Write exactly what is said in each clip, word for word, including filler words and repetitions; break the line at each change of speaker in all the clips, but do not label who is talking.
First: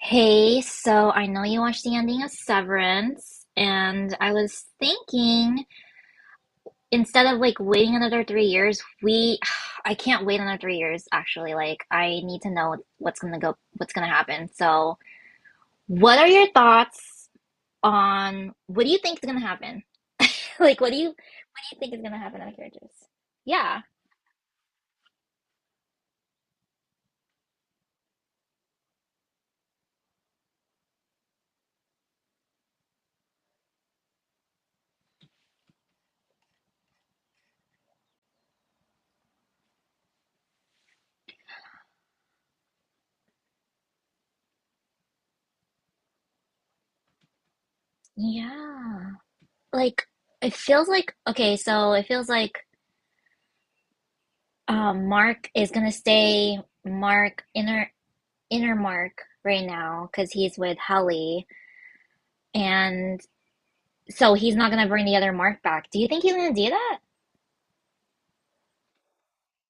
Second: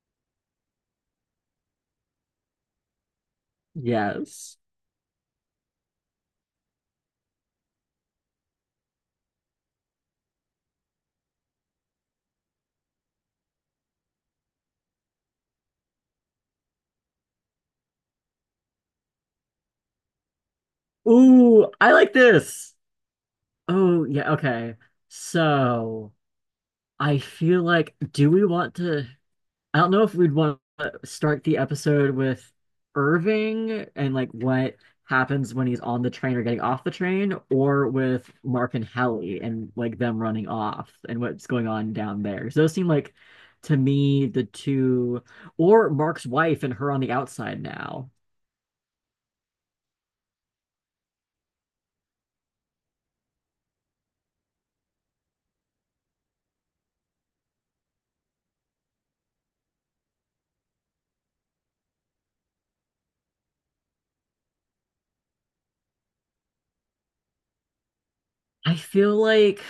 Hey, so I know you watched the ending of Severance, and I
Yes.
was thinking instead of like waiting another three years, we I can't wait another three years actually. Like I need to know what's gonna go, what's gonna happen. So, what are your thoughts on what do you think is gonna happen? Like, what do you what
Ooh,
do you
I
think is
like
gonna happen on the
this.
characters? Yeah,
Oh, yeah, okay. So, I feel like, do we want to? I don't know if we'd want to start the episode with Irving and like what happens when he's on the train or getting off the train, or with Mark and Hallie and like them running off and what's going on down there. 'Cause those seem like, to me, the two, or Mark's wife and her on the outside now.
yeah. Like it feels like okay, so it feels like um, Mark is gonna stay Mark inner Innermark right now because he's with Helly, and so he's not gonna bring the other Mark back. Do you think he's gonna do that?
I feel like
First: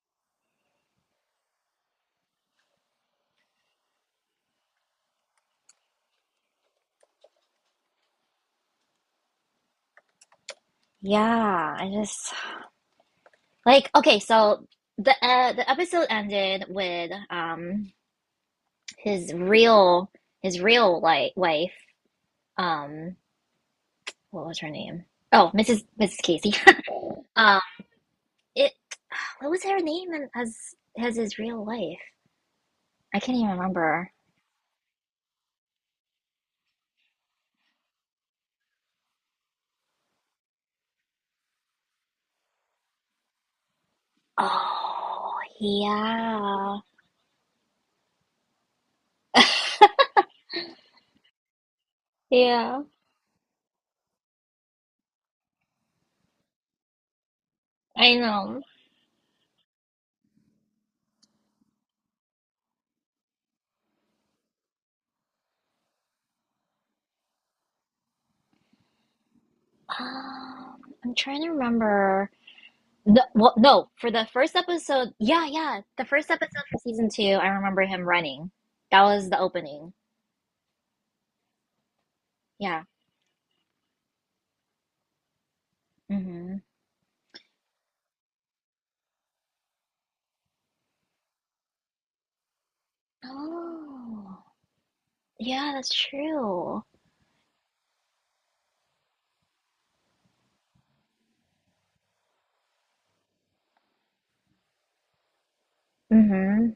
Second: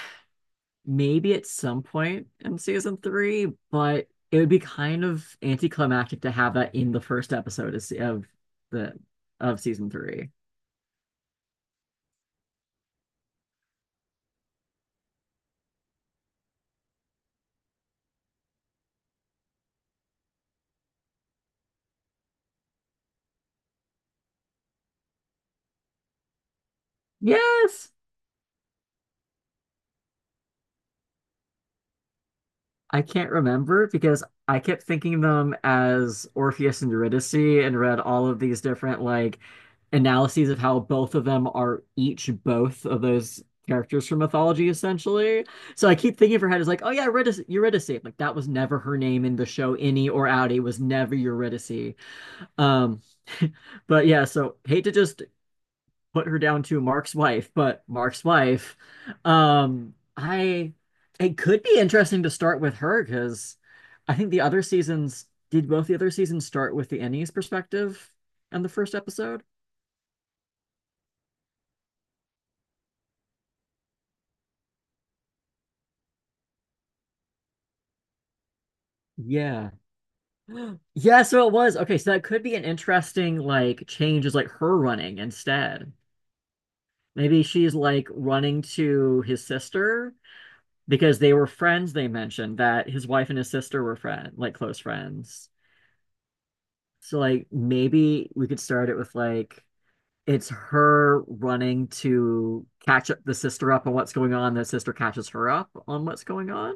maybe at some point in season three, but it would be kind of anticlimactic to have that in the first episode of the of season three.
Yeah, I just like okay. So the uh, the episode ended with um his real his real like wife um what was her name? Oh, missus missus Casey. um,
Yes,
it what was her name in- as as his real wife?
I
I
can't
can't even
remember
remember.
because I kept thinking them as Orpheus and Eurydice and read all of these different like analyses of how both of them are each both of those characters from mythology
Oh
essentially. So I keep thinking of her head is
yeah.
like, oh yeah, Eurydice, Eurydice. Like that was never her name in the show. Innie or Outie was never Eurydice.
Yeah,
Um, but yeah, so hate to just put her down to Mark's wife, but
I
Mark's
know.
wife, um, I it could be interesting to start with her because I think the other seasons did, both the other seasons, start with the Ennies perspective on the first episode?
Um, I'm trying to remember. The, well, no, for the first episode, yeah, yeah, the first episode for season two, I remember him running. That was the
Yeah.
opening.
Yeah, so it was. Okay, so that could be an
Yeah.
interesting like change is like her running instead.
Mm-hmm.
Maybe she's like running to his sister because they were friends, they mentioned that his wife and his sister were friend
Oh,
like close friends,
yeah, that's true.
so like maybe we could start it with like it's her running to catch up, the sister up on what's going on, the sister catches her up on what's going
Mm-hmm.
on,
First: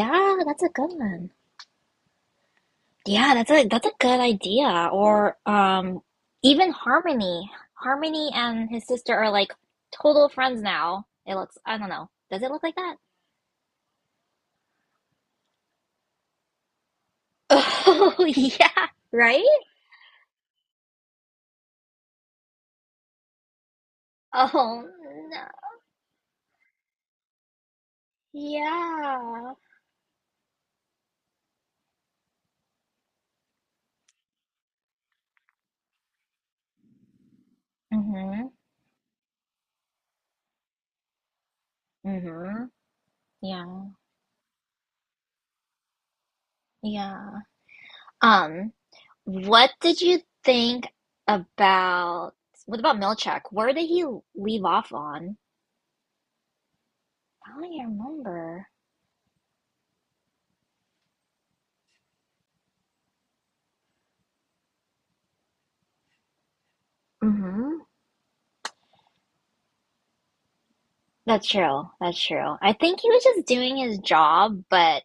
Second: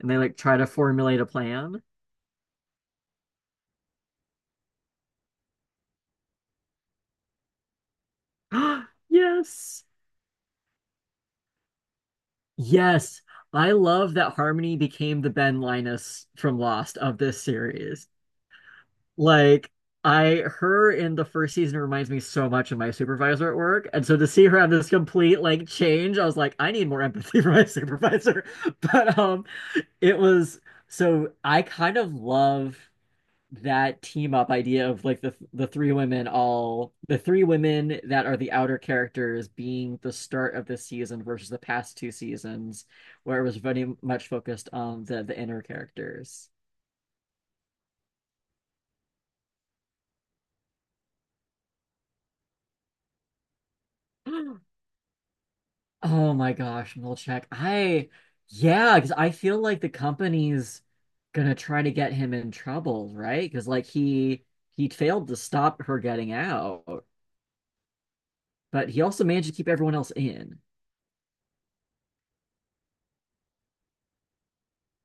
and they like try
that's
to
a good
formulate a
one.
plan.
Yeah, that's a that's a good idea. Or um, even Harmony, Harmony and his sister are like
Yes.
total friends now. It looks, I don't know. Does it look like that?
Yes, I love that Harmony became the Ben Linus from Lost of this series.
Oh, yeah, right?
Like, I, her in the first season reminds me so much of my supervisor at work. And so to see her have
Oh
this complete
no.
like change, I was like, I need more empathy for my supervisor. But um
Yeah.
it was, so I kind of love that team up idea of like the the three women, all the three women that are
Mm-hmm.
the outer characters being the start of this season versus the past two
Mm-hmm.
seasons where it was
Yeah.
very much focused on the the inner characters.
Yeah. Um, what did you think about what about Milchak? Where did he leave off on?
Oh my gosh, Milchek.
I don't even
I,
remember.
yeah, because I feel like the company's gonna try to get him in trouble, right? Because like he he failed to stop her getting out,
Mm-hmm.
but he also managed to keep everyone else in.
That's true. That's true. I think he was just doing his job, but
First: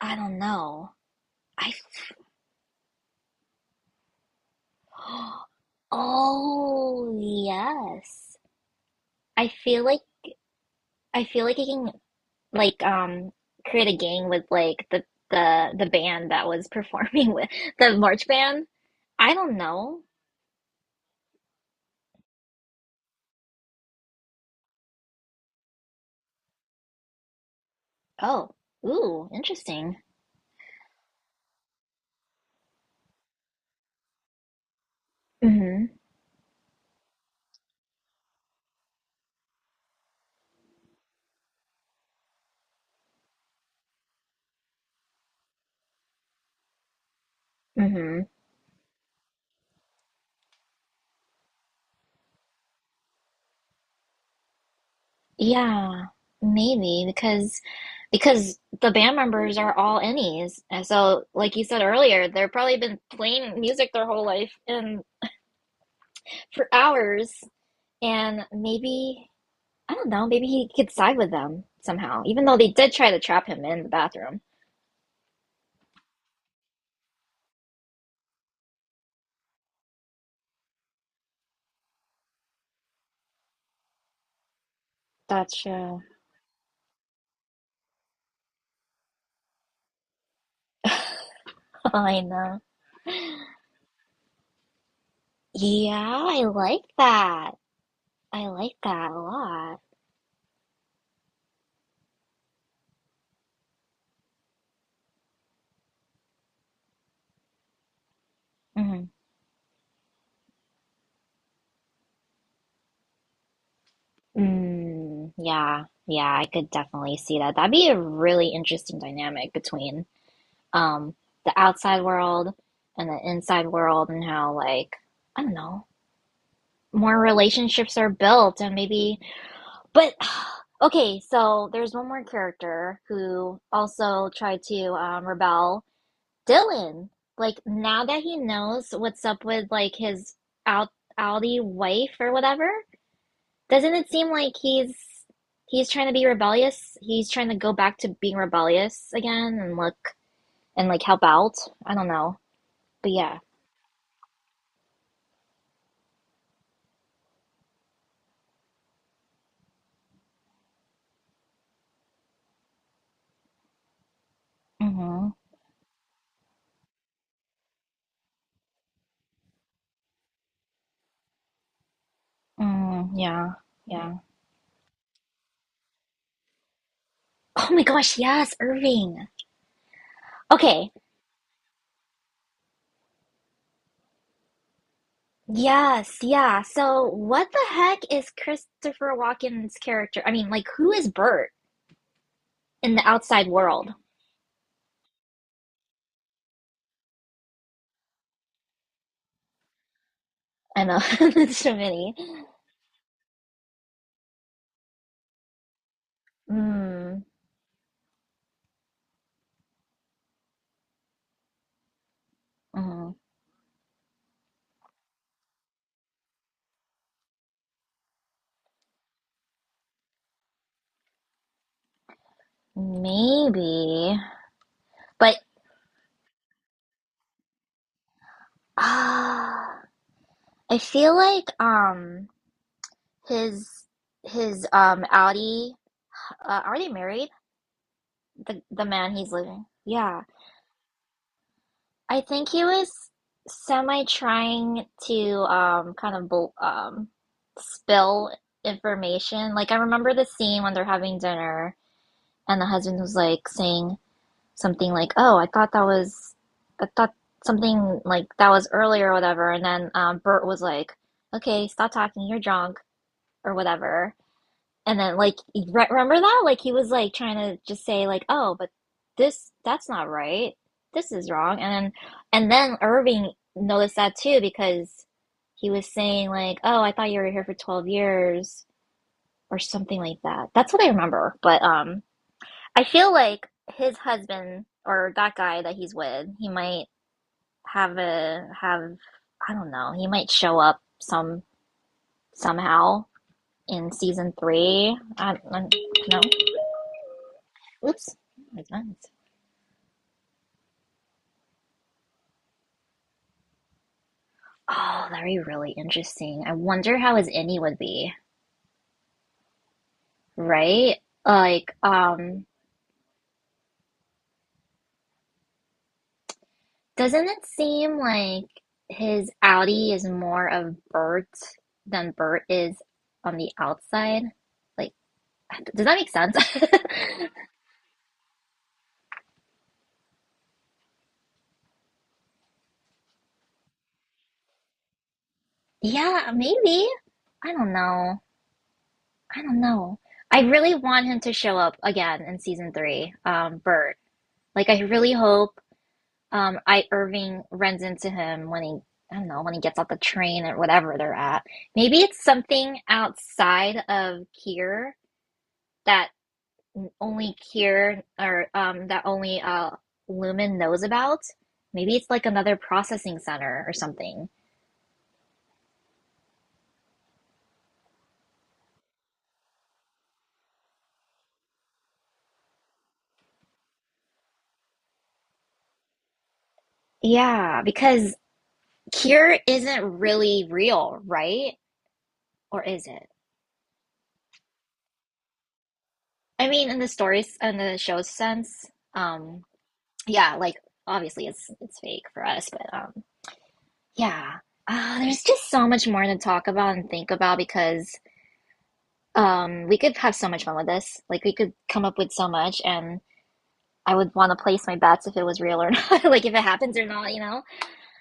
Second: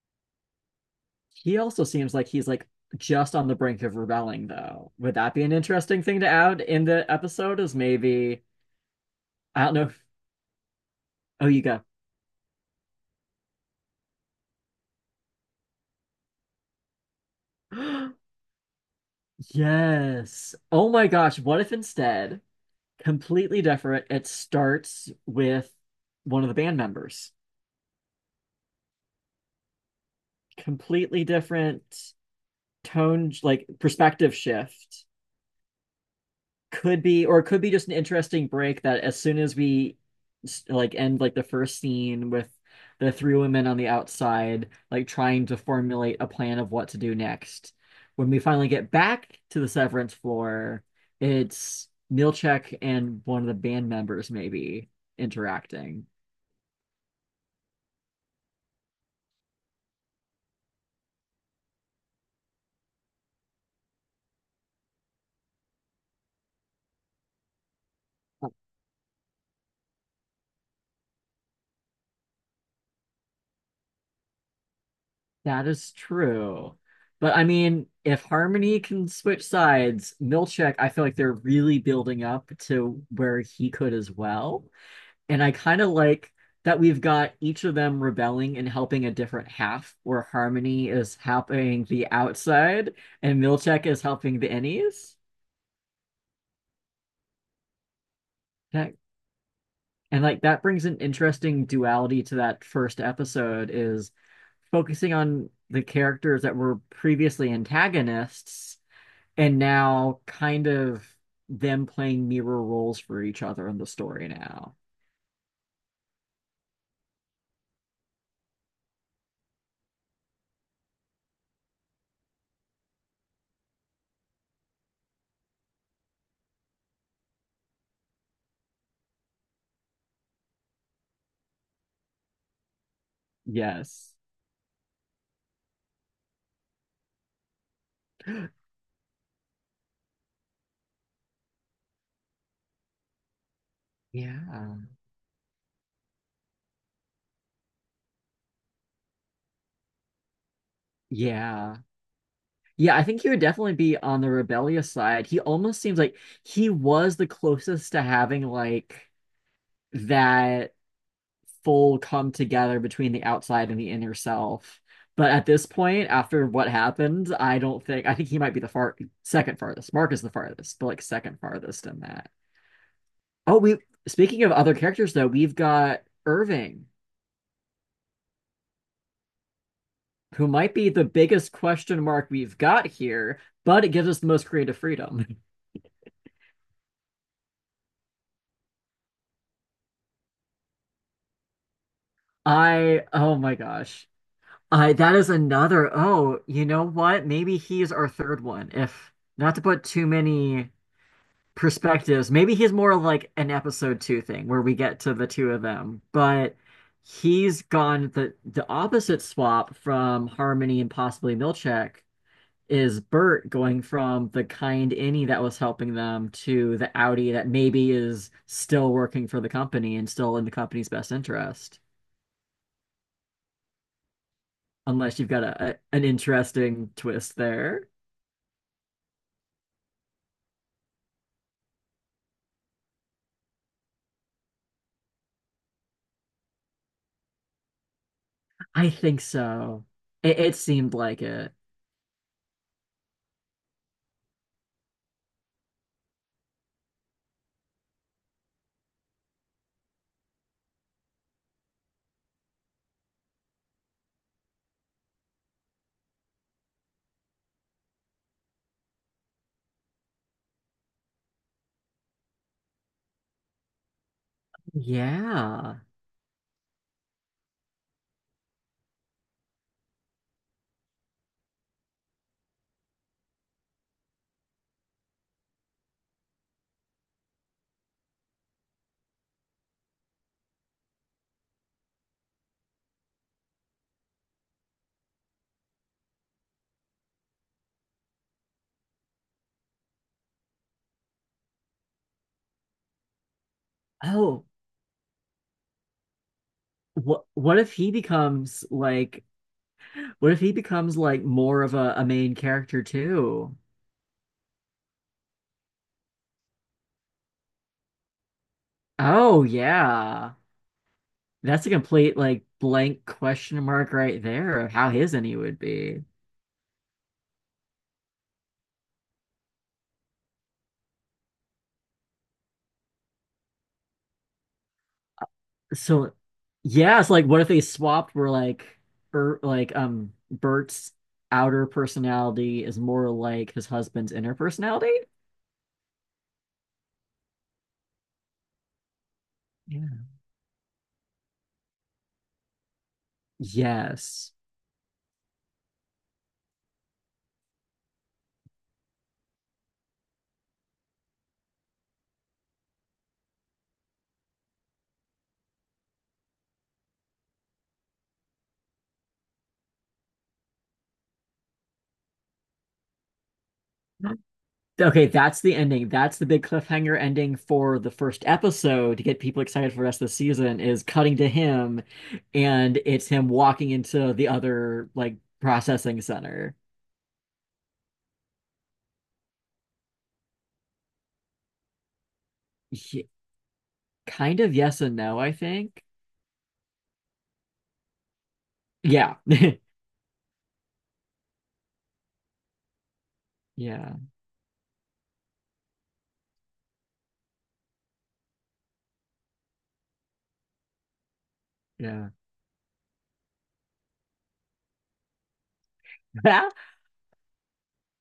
I don't know.
He
I
also seems like he's like just on the brink of rebelling, though.
f-
Would that be an interesting thing to add in the
Oh,
episode? Is
yes.
maybe
I
I don't know.
feel like
If,
I feel
oh,
like
you
he
go.
can like um create a gang with like the the the band that was performing with the march band. I don't know.
Yes. Oh my gosh. What if, instead, completely different, it starts with one of the band members.
Oh, ooh, interesting.
Completely different tone, like perspective shift.
Mm-hmm.
Could be, or it could be just an interesting break that as soon as we like end like the first scene with the three women on the outside, like trying to formulate a plan of what to do next.
Mm-hmm.
When we finally get back to the severance floor, it's Milchek and one of the band members maybe
Yeah,
interacting.
maybe because because the band members are all innies. And so, like you said earlier, they've probably been playing music their whole life and for hours. And maybe, I don't know, maybe he could side with them somehow, even though they did try to trap him in the bathroom.
That is true. But I mean, if Harmony can switch sides, Milchek, I feel like they're really building up to where he could as well. And I kind of
Gotcha.
like that we've got each of them rebelling and helping a different half, where Harmony is helping the
I know.
outside and Milchek is helping the innies.
Yeah, I like that. I like
That,
that a lot.
and like that brings an interesting duality to that first episode is focusing on the characters that were previously antagonists.
Hmm.
And now kind of them playing mirror roles for each other in the story now.
Mm, yeah, yeah, I could definitely see that. That'd be a really interesting dynamic between um the outside world and the inside world and how like I don't know, more relationships are built and maybe but okay, so there's one more character who
Yes.
also tried to um rebel Dylan, like now that he knows what's up with like his out outy wife or whatever, doesn't it seem like
Yeah.
he's he's trying to be rebellious? He's trying to go back to being rebellious again and look and like help out.
Yeah.
I don't know.
Yeah, I
But
think he
yeah.
would definitely be on the rebellious side. He almost seems like he was the closest to having like that full come together between the outside and the inner self.
Mm-hmm.
But at this point, after what happened, I don't think I think he might be the far second farthest. Mark is the farthest, but like second farthest in that.
Mm, yeah.
Oh, we,
Yeah.
speaking of other characters though, we've got Irving,
Oh my gosh, yes, Irving.
who might be
Okay.
the biggest question mark we've got here, but it gives us the most creative freedom.
Yes, yeah. So what the heck is Christopher Walken's character? I mean, like who is Bert in
I,
the
oh
outside
my
world?
gosh. I that is another, oh, you know what? Maybe he's our third one. If not to put too many
I know there's too many.
perspectives, maybe he's more like an episode two thing where we get to the two of them, but
Mm,
he's gone, the the opposite swap from Harmony and possibly Milchek is
mm,
Bert going from the kind innie that was helping them to the Audi that maybe is still working for the company and still in the company's best interest.
maybe,
Unless you've
but
got a, a- an interesting twist there.
ah, I feel like um his his um Audi uh, are they married? The the
I
man
think
he's living.
so.
Yeah,
It, it seemed like it.
I think he was semi trying to um kind of bul- um spill information. Like I remember the scene when they're having dinner and the husband was like saying something like, "Oh, I thought that was, I thought something like that was earlier or whatever." And then um, Bert was like, "Okay, stop talking. You're drunk or whatever." And then like,
Yeah.
re remember that? Like he was like trying to just say like, "Oh, but this that's not right. This is wrong." And then and then Irving noticed that too because he was saying like, "Oh, I thought you were here for twelve years." Or something like that. That's what I remember. But um, I feel like his husband or that guy that he's with, he might have a have I don't know, he might show up some somehow in season
Oh,
three. I, I no.
what what if he
Oops. My
becomes
guns.
like what if he becomes like more of a, a main character too?
Oh, that'd be really interesting. I wonder how his innie would be,
Oh yeah.
right?
That's a
Like,
complete like
um,
blank question mark right there of how his any would be.
doesn't it seem like his outie is more of Bert than Bert is on the outside? Like does that make
So
sense?
yeah, it's like what if they swapped where like Bert like um Bert's outer personality is more like his husband's inner personality?
Yeah, maybe. I don't know. I don't know.
Yeah.
I really want him to show up again in season three, um, Bert.
Yes.
Like I really hope um I Irving runs into him when he I don't know, when he gets off the train or whatever they're at. Maybe it's something outside of Kier that only Kier or um that only uh Lumen knows about. Maybe it's like another processing center or something.
Okay, that's the ending. That's the big cliffhanger ending for the first episode to get people excited for the rest of the season is cutting to him, and it's him walking into the other like processing center.
Yeah, because Cure isn't really real, right? Or is
Yeah.
it?
Kind of yes and no, I think.
I mean, in the stories and the show's sense,
Yeah.
um, yeah, like obviously it's it's fake for us, but um,
Yeah.
yeah. Uh, there's just so much more to talk about and think about because um, we could have so much fun with this. Like we could come up
Yeah.
with so much, and I would want to place my bets if it was real or not, like if it happens or not, you know.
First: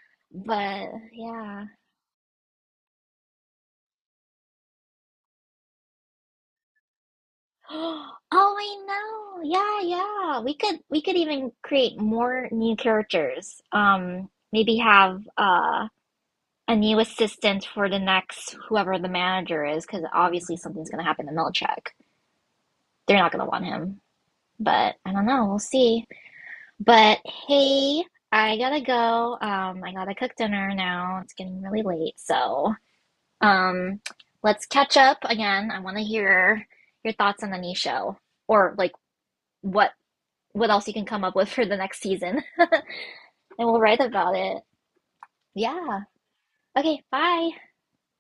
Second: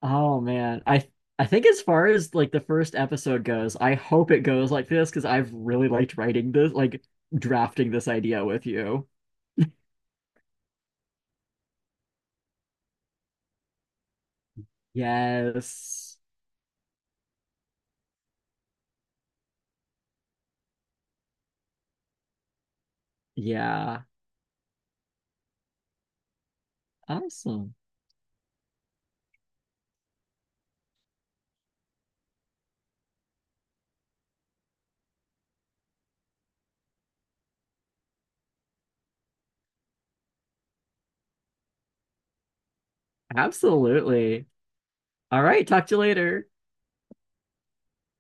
Oh man.
But
I I
yeah,
think as far as like the first episode goes, I hope it goes like this because I've really liked writing this, like drafting this idea
oh,
with
I
you.
know. Yeah, yeah. We could we could even create more new characters. Um, maybe have uh
Yes.
a new assistant for the next whoever the manager is, because obviously something's gonna happen to Milchek. They're not gonna want him.
Yeah.
But I don't know, we'll see. But
Awesome.
hey, I gotta go. Um, I gotta cook dinner now. It's getting really late, so um let's catch up again. I wanna hear your thoughts on the new show. Or like what what else you can come up with for the next season and we'll write about
Absolutely.
it.
All right, talk to you
Yeah.
later.
Okay, bye.